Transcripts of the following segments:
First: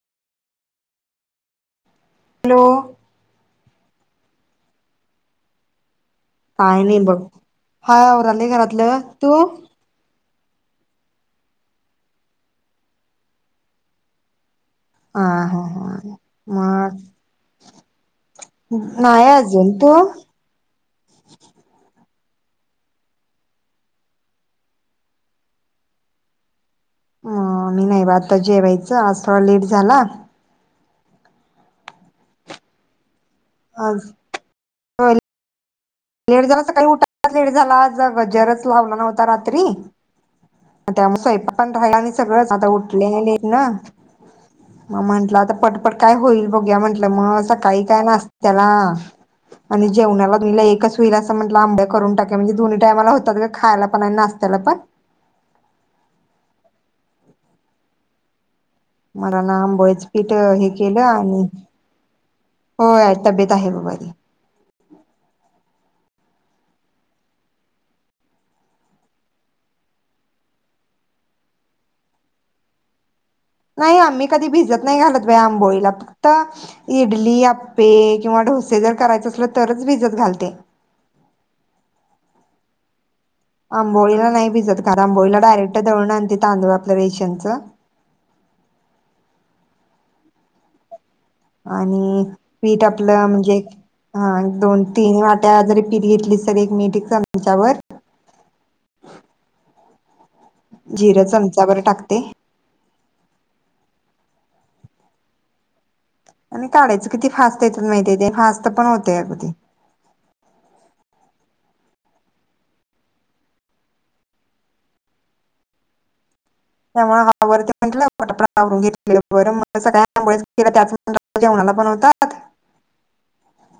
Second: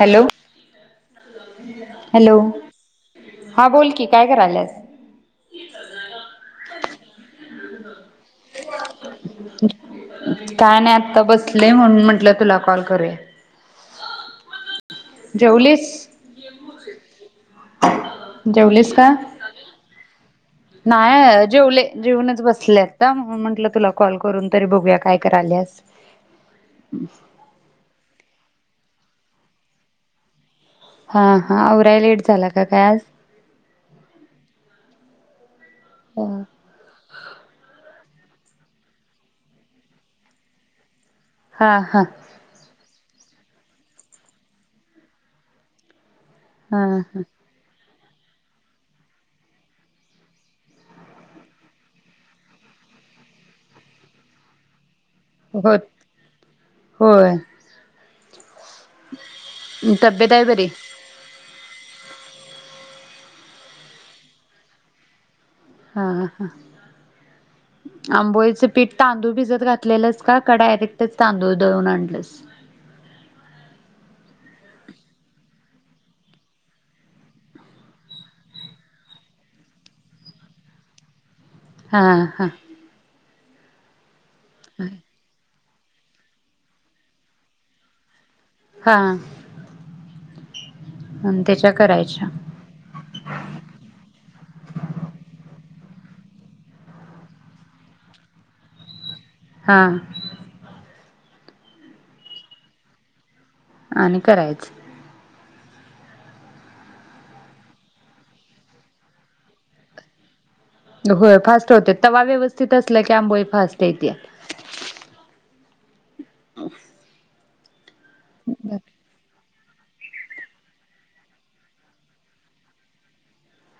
Hello. Hello. हा बोल की काय कराल्यास? काय नाही बघ. हाय आवरोलय घरातलं. तू? काय नाही आत्ता बसलंय म्हणून म्हंटलं तुला कॉल करूया. हा हा जेवलीस, हा मग जेवलीस का? नाही अजून तू नाही जेवले जेवुणच बसले आता. म्हंटलं तुला कॉल करून तरी बघूया काय कराल्यास. ह मी नाही बा आता जेवायचं च थोडा लेट झाला. हा हा औराय लेट झाला का काय आज? आज लेट झाला सकाळी उठायलाच लेट झाला आज. गजरच लावला नव्हता रात्री. त्यामुळे स्वयंपाक पण हा राहिला हा हा आणि सगळंच आता उठलेले लेट्न. मग म्हंटलं आता पटपट काय होईल बघूया म्हटलं हा मग सकाळी काय नाश्त्याला आणि जेवणाला बी एकच होईल असं म्हटलं आंब्या करून टाकूया म्हणजे दोन्ही टाइमाला होतात गं खायला पण नास्त्याला पण. होत होय मला आंबोळीच तब्येत पीठ आहे बरी? हे केलं आणि होय तब्येत आहे बघ बरी. हा ह आंबोळीच पीठ तांदूळ भिजत घातलेलंस का का डायरेक्टच तांदूळ दळून आणलंस? नाही आम्ही कधी भिजत नाही घालत बई आंबोळीला फक्त इडली, आप्पे किंवा डोसे जर करायचे असल तरच भिजत घालते. हा हा आंबोळीला नाही भिजत. कारन आंबोळी ला डायरेक्ट दळून आणते तांदूळ आपलं रेशनचं. हा आणि त्याच्या आणि करायच्या पीठ आपलं म्हणजे हा दोन, तीन वाट्या जरी पीठ घेतलीस तर एक मीठ एक चमचाभर हां जिरं चमचाभर टाकते. आणि करायच. आणि काढायचं किती फास्ट येतात माहितीय ते फास्ट पण होते अग ते. होय फास्ट होते. तवा व्यवस्थित असला की आंबोली फास्ट येत्या. तवा ह अवरत्या म्हटलं पटपट आवरून घेतलेलं बरं मग तस काय आंबोळीच केल्यात त्याच म्हणलं जेवणाला पण होतात.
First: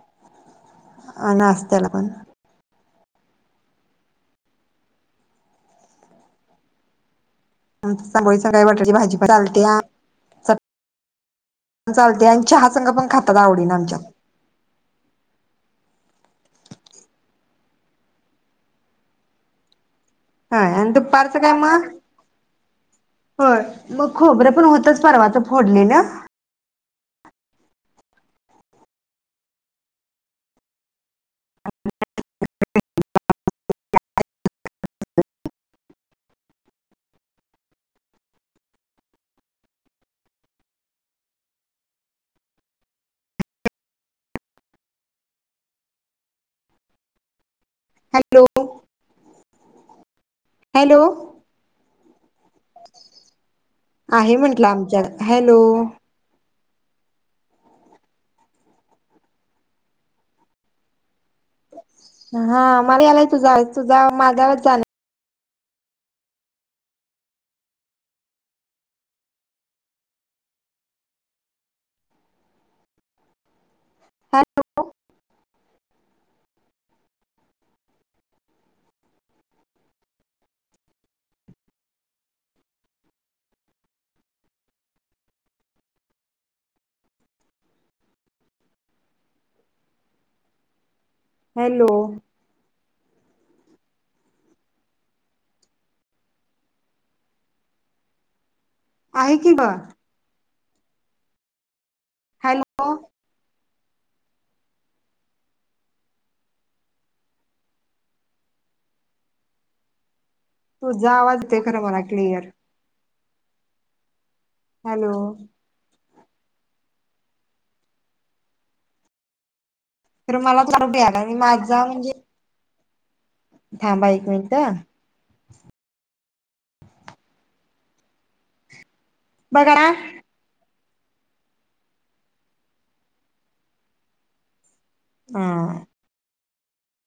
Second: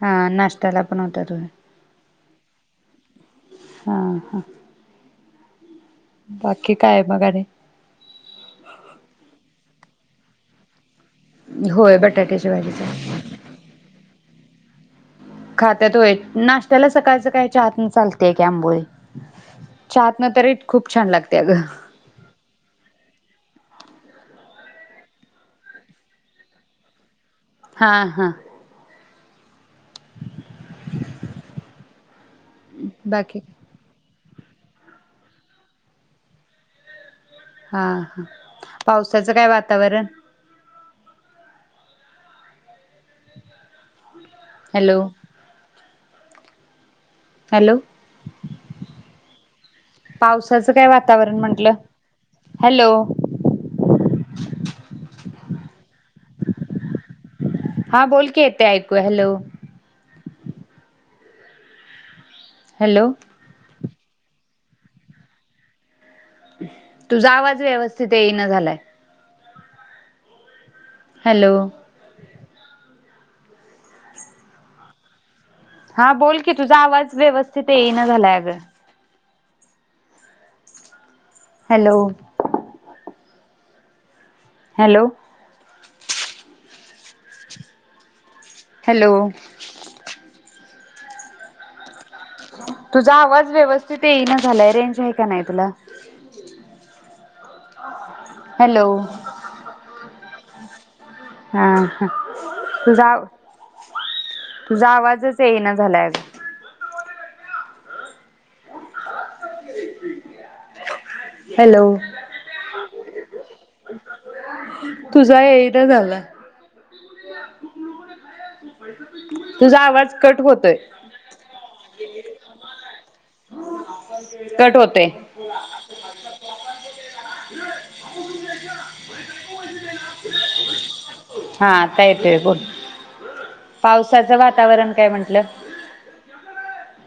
हा नाश्त्याला बनवतात आणि होय. नाश्त्याला [inaudible] हा हा बाकी काय मग आणि? आमच्यात आंबोली संग बटाटे भाजी पण चालत्या होय चालते आणि बटाट्याची चहा संग पण भाजीच खातात आवडीण आमच्यात. खात्यातय व्हय नाश्त्याला सकाळच काही चाहतन चालतेय की आंबोळी चाहातना तरी होय आणि खूप छान लागते दुपारचं अग काय मग होय मग खबरे पण होतच परवाच फोडलेल हा, हा रिकामा ऑडिओ बाकी हा, हा पावसाच काय वातावरण हॅलो हॅलो हॅलो पावसाच काय हॅलो वातावरण म्हंटल आहे म्हंटल आमच्या हॅलो हा बोलकी येते ऐकू हॅलो हा मला हॅलो यायलय तुझा ऐकू तुझा माझा आवाज जाना तुझा आवाज व्यवस्थित येईना झालाय हॅलो हा बोल की तुझा आवाज व्यवस्थित येईना झालाय अग रिकामा audio hello hello hello hello तुझा आवाज व्यवस्थित येईना झालाय रेंज आहे का नाय तुला हॅलो आहे की बा हा ह हॅलो तुझा आवा तुझा आवाजच येईना झालाय अग तुझा आवाज येतय मला खर हॅलो मला क्लिअर हॅलो तुझा येईना झालाय रिकामा ऑडिओ तर मला तुझा आवाज यायलाय आणि माझा म्हणजे थांबा एक मिनिट कट होतय [inaudible] [inaudible] बघा हा आता येतय बोल पावसाचं वातावरण काय म्हटलं हा [inaudible]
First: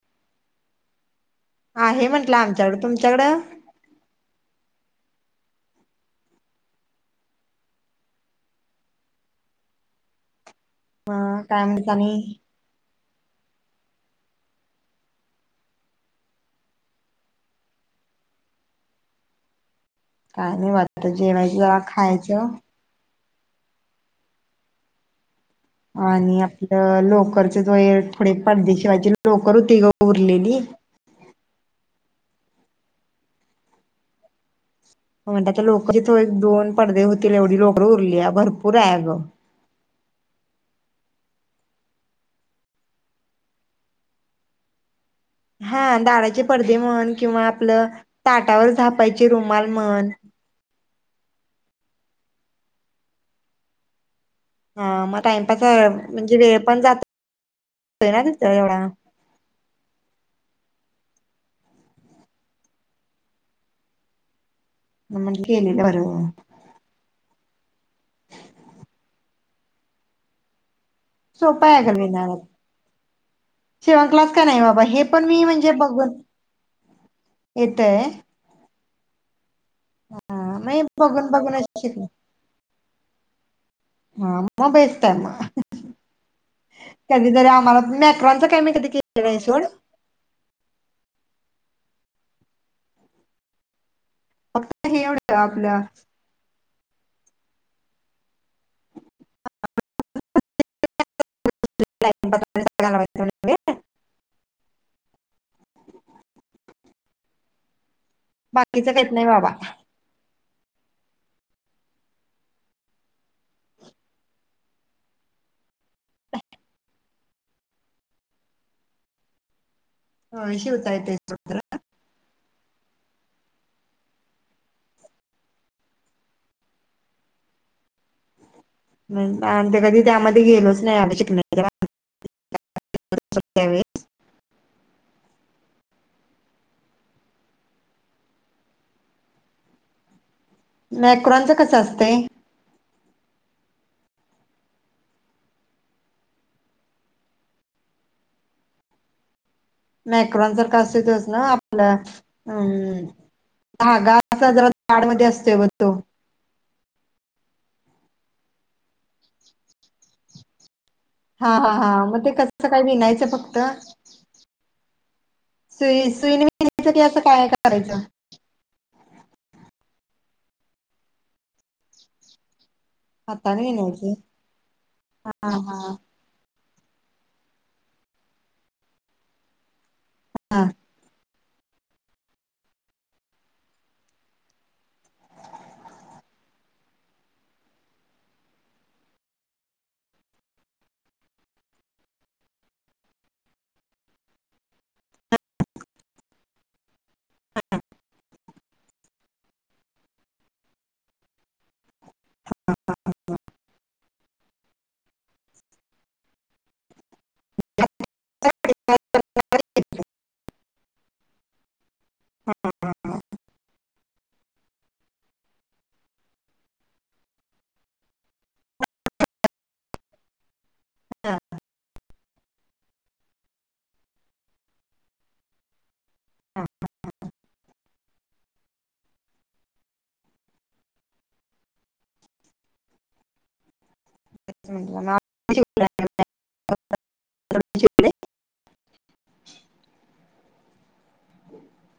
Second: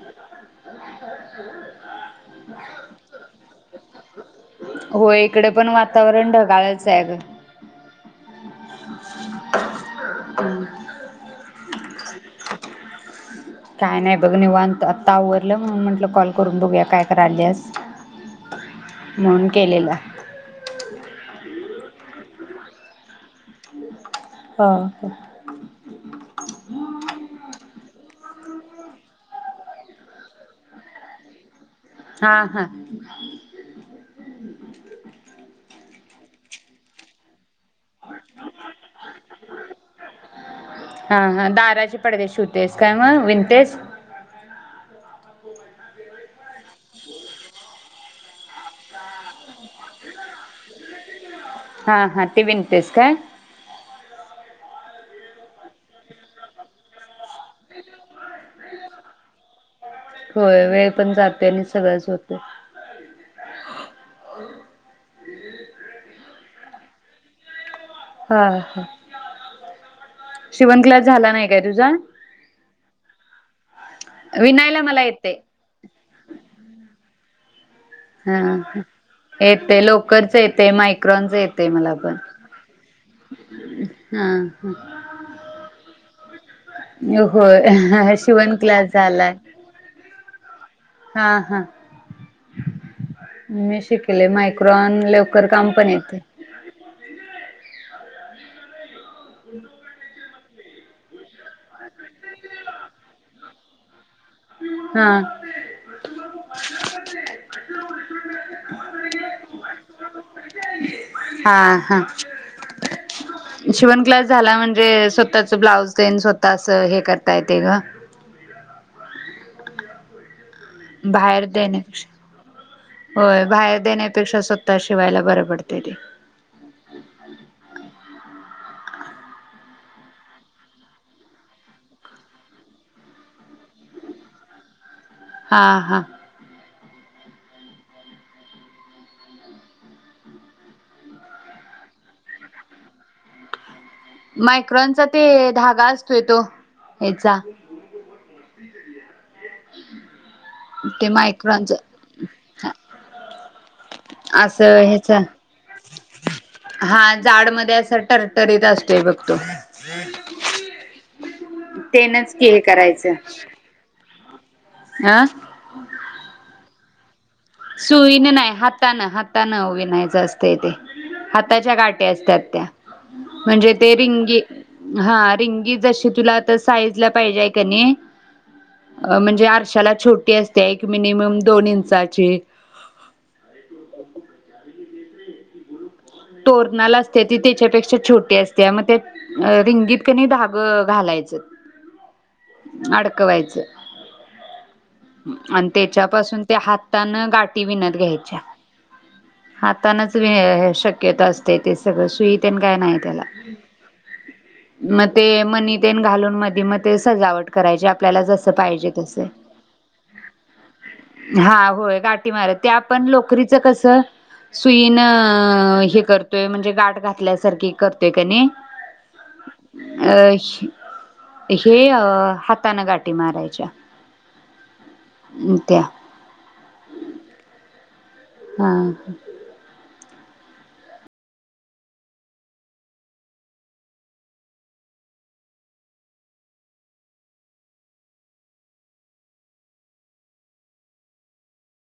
आहे म्हंटलं आमच्याकडं तुमच्याकडं हो इकडे पण वातावरण ढगाळचं हाय आगं. [unintelligible] हम हा काय म्हणता आणि? काय नाही बघ निवांत आता आवरलं म्हणून म्हंटलं कॉल करून बघूया काय कराल्यास म्हणून केलेला. काय नाही ब आता जेवायचं. खायच. हा ह. आणि आपलं लोकर [unintelligible] थोडे पडदे शिवायचे लोकर होती गं उरलेली. हा हा म्हटल लोक [unintelligible] दोन पडदे होतील एवढी लोकर उरल्या भरपूर हाय आगं. हा हा दाराचे पडदे शिवतेस काय मग विणतेस? हा दाराचे पडदे म्हण किंवा आपलं ताटावर झापायचे रुमाल म्हण. ह ह ते विनतेस काय? हा मग टाइमपास म्हणजे वेळ पण जात हो ना तिथ तेवढा होय वेळ पण जाते आणि सगळंच होतय. म्हणून केलेल बरं. ह ह शिवन क्लास झाला नाही काय सोप हाय तुझा? आगं विणायला. शिवणक्लास का नाही विनायला बाबा मला हे पण येतय मी म्हणजे बघून. येतय हं ह येते लोकरच येते मग बघून मायक्रॉनच बघूनच येतय मला शिकले पण. [inaudible] हा म बेस्ट आहे म. होय. शिवण काय मी कधी क्लास केलेलं झालाय. आहे सोड हा हा मी शिक - - कले फक्त मायक्रॉन हे एवढं लोकर काम आपलं पण येतय. [inaudible] [inaudible] [inaudible] [inaudible] [unintelligible] हां. बाकीच काहीत नाही बाबा. हा हा. शिवन क्लास झाला म्हणजे स्वतःच ब्लाउज तेंन स्वतः अस हे कर काय ते ग शिवता येते बाहेर देण्यापेक्षा होय बाहेर देण्यापेक्षा स्वतः शिवायला बरं पडतय ते आणि आमी कधी त्यामध्ये गेलोच नाही [unintelligible] शिकण्याच्यावेळी त्यावेळी हा हा मॅक्रॉनच कसं असतय मायक्रॉनचा ते धागा असतोय तो हेचा [inaudible] मॅक्रॉन सारखा असतोय ते तोच ना मायक्रॉनच आपला अम धागा असा जरा असं ह्याच जाडमध्ये असतोय ब तो हा जाड मध्ये असं टर्रर्टरीत असतोय बघ तो हा हा हा म ते तेनच की हे कसं काय करायचं विनायचं फक्त अ सुई सुई नी [unintelligible] [unintelligible] सुईने नाय हातानं हात हातान विनायचं असतय ते हाताच्या गाठी असत्यात त्या हाताने म्हणजे ते विनायचं रिंगी हा रिंगी जशी तुला त साईटला पाहिजे हाय कणी अ मंजे आरशाला छोटी हा असते एक मिनिमम दोन इंचाची तोरणाला असतिया ती तेच्यापेक्षा छोटी असतिया मग त्यात रिंगीत कनी धाग घालायचं अडकवायचं आणि तेच्यापासून ते हात हातान गाठी विणत घ्यायच्या हातानच वेय शक् क्यता असतय तेचं सगळं सुईतेन काय नाही त्याला मग ते मनी तेन घालून मधी म ते सजावट करायचे आपल्याला जस पाहिजे तसं हा होय गाठी मारायच्या ते आपण लोकरीच कसं सुईन अ करतोय म्हणजे गाठ घातल्यासारखी करतोय कनी अ हे अ अ हातान गाठी मारायच्या त्या हा [unintelligible] [unintelligible]